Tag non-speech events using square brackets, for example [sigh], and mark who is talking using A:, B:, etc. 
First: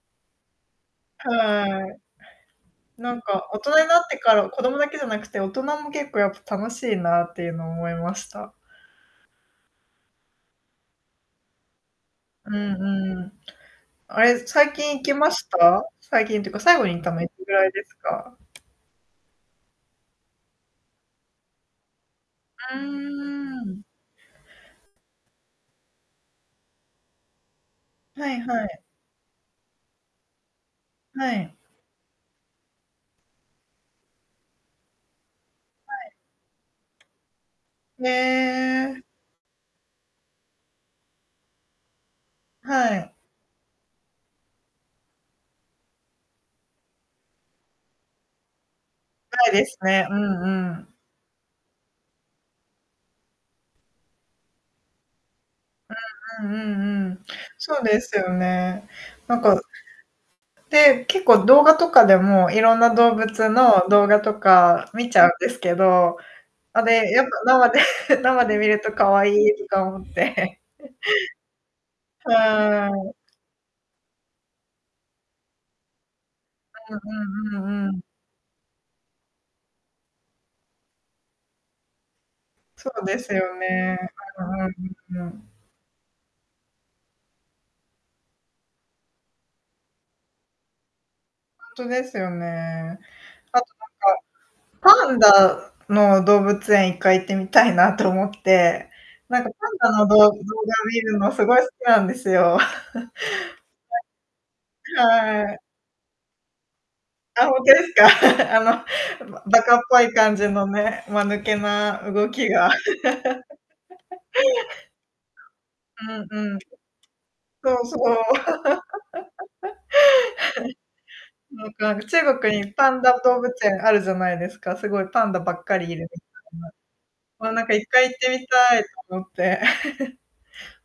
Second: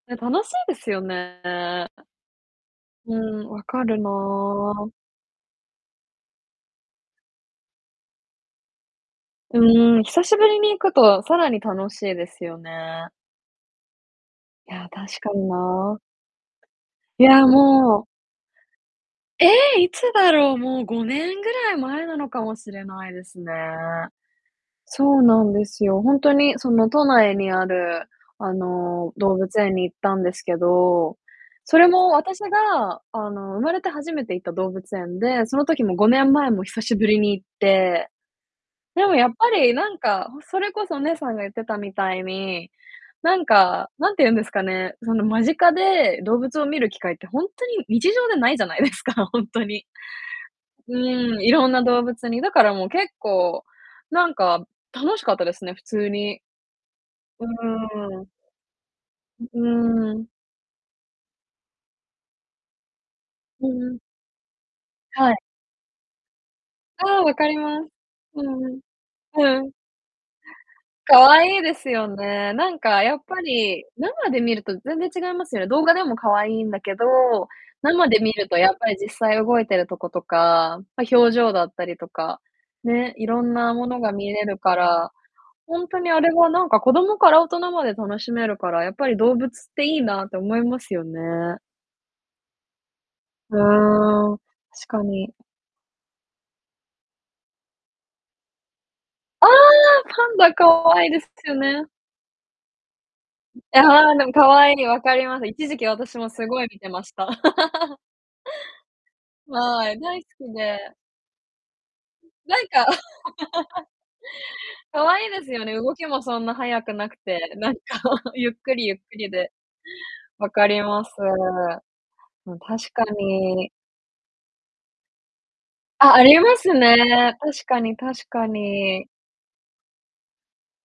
A: ね、楽しいですよ
B: は
A: ね。
B: い。な
A: う
B: んか、
A: ん、
B: 大
A: 分
B: 人
A: か
B: にな
A: る
B: ってから、子供だ
A: な。
B: けじゃなくて、大人も結構やっぱ楽しいなっていうのを思いました。
A: うん、久しぶりに行くと、さらに楽しいです
B: うん
A: よね。
B: うん。あれ、最
A: いや、
B: 近行き
A: 確
B: ま
A: かに
B: した？
A: な。
B: 最近っていうか、最後に行ったの
A: い
B: いつ
A: や
B: ぐらいです
A: もう
B: か？
A: え、いつだろう、もう5年ぐらい前なのかもし
B: あ、うー
A: れないですね。
B: ん。
A: そうなんですよ、ほんとに、その都内にある、
B: はい
A: あ
B: はい。
A: の、動物園に行ったんですけど、
B: はい。
A: それも私が、あの、生まれて初めて行った動物園で、その時
B: は
A: も、5年前も久しぶりに行っ
B: い。
A: て。
B: へえ。
A: でもやっぱり、なんか、それこそお姉さんが言ってたみたいに、
B: はい。
A: なんか、なんて言うんですかね。その、間近で動物を見る機会ってほんとに日常でないじゃないですか、ほん
B: ない
A: と
B: です
A: に。
B: ね。うんうん。
A: うん、色んな動物に。だからもう、結構、なんか楽しかったですね、普通に。
B: うんうんうんうん、
A: う
B: そうです
A: ーん。
B: よね。なん
A: うう
B: か
A: ーん。
B: で、結構動画とかでも、いろんな動物
A: うん
B: の
A: うん。
B: 動画とか見ちゃうん
A: はい。
B: ですけど、あ、で、
A: ああ、
B: やっぱ
A: 分かり
B: 生
A: ま
B: で
A: す。う
B: 生で
A: ん
B: 見
A: う
B: る
A: ん。
B: とかわいい
A: う
B: と
A: ん。
B: か思って。[chuckles]
A: 可愛いですよね。なん
B: は
A: か
B: い。
A: やっぱり、生で見ると全然違いますよね。動画でも可愛いんだけ
B: う
A: ど、
B: んうんうんうん。
A: 生で見るとやっぱり実際動いてるとことか、ま、表情だったりとか、
B: そう
A: ね、
B: です
A: 色ん
B: よ
A: なも
B: ね。
A: のが見れるか
B: [unintelligible]
A: ら。
B: うんうん。
A: ほんとにあれはなんか、子供から大人まで楽しめるから、やっぱり動物っていいなって思いますよね。
B: んとですよね。
A: う
B: あと
A: ーん、確か
B: なんか、パン
A: に。
B: ダの動物園1回行ってみたいなと思って。なん
A: ああ、
B: かパンダのどう
A: パ
B: 動
A: ン
B: 画
A: ダ可
B: 見
A: 愛いで
B: る
A: す
B: のす
A: よ
B: ごい好き
A: ね。
B: なんですよ。
A: ん、ああ、でも可愛い、
B: [laughs] [unintelligible]
A: 分かります。
B: はい。
A: 一時期私もすごい見てました。
B: あ、[unintelligible] す
A: [laughs]
B: か？[laughs] あの、ば馬鹿っ
A: はい、
B: ぽい
A: 大好
B: 感じ
A: き
B: の
A: で。
B: ね、間抜けな動き
A: なん
B: が
A: か [laughs]
B: [laughs]
A: 可愛いですよね、動
B: う
A: きも
B: ん
A: そんな
B: うん。
A: 速くなくて、な
B: そ
A: んか、
B: うそう。[laughs]
A: ゆっ
B: はい
A: くりゆっくりで。分かります。
B: なんか、中
A: う
B: 国
A: ん、
B: にパ
A: 確
B: ン
A: か
B: ダ動物
A: に。
B: 園あるじゃないですか、すごいパンダばっかりいる
A: あ、あります
B: [unintelligible]
A: ね。
B: あ、な
A: 確
B: んかい
A: か
B: っ
A: に
B: かい行っ
A: 確
B: てみ
A: か
B: たいと
A: に。
B: 思って。[chuckles]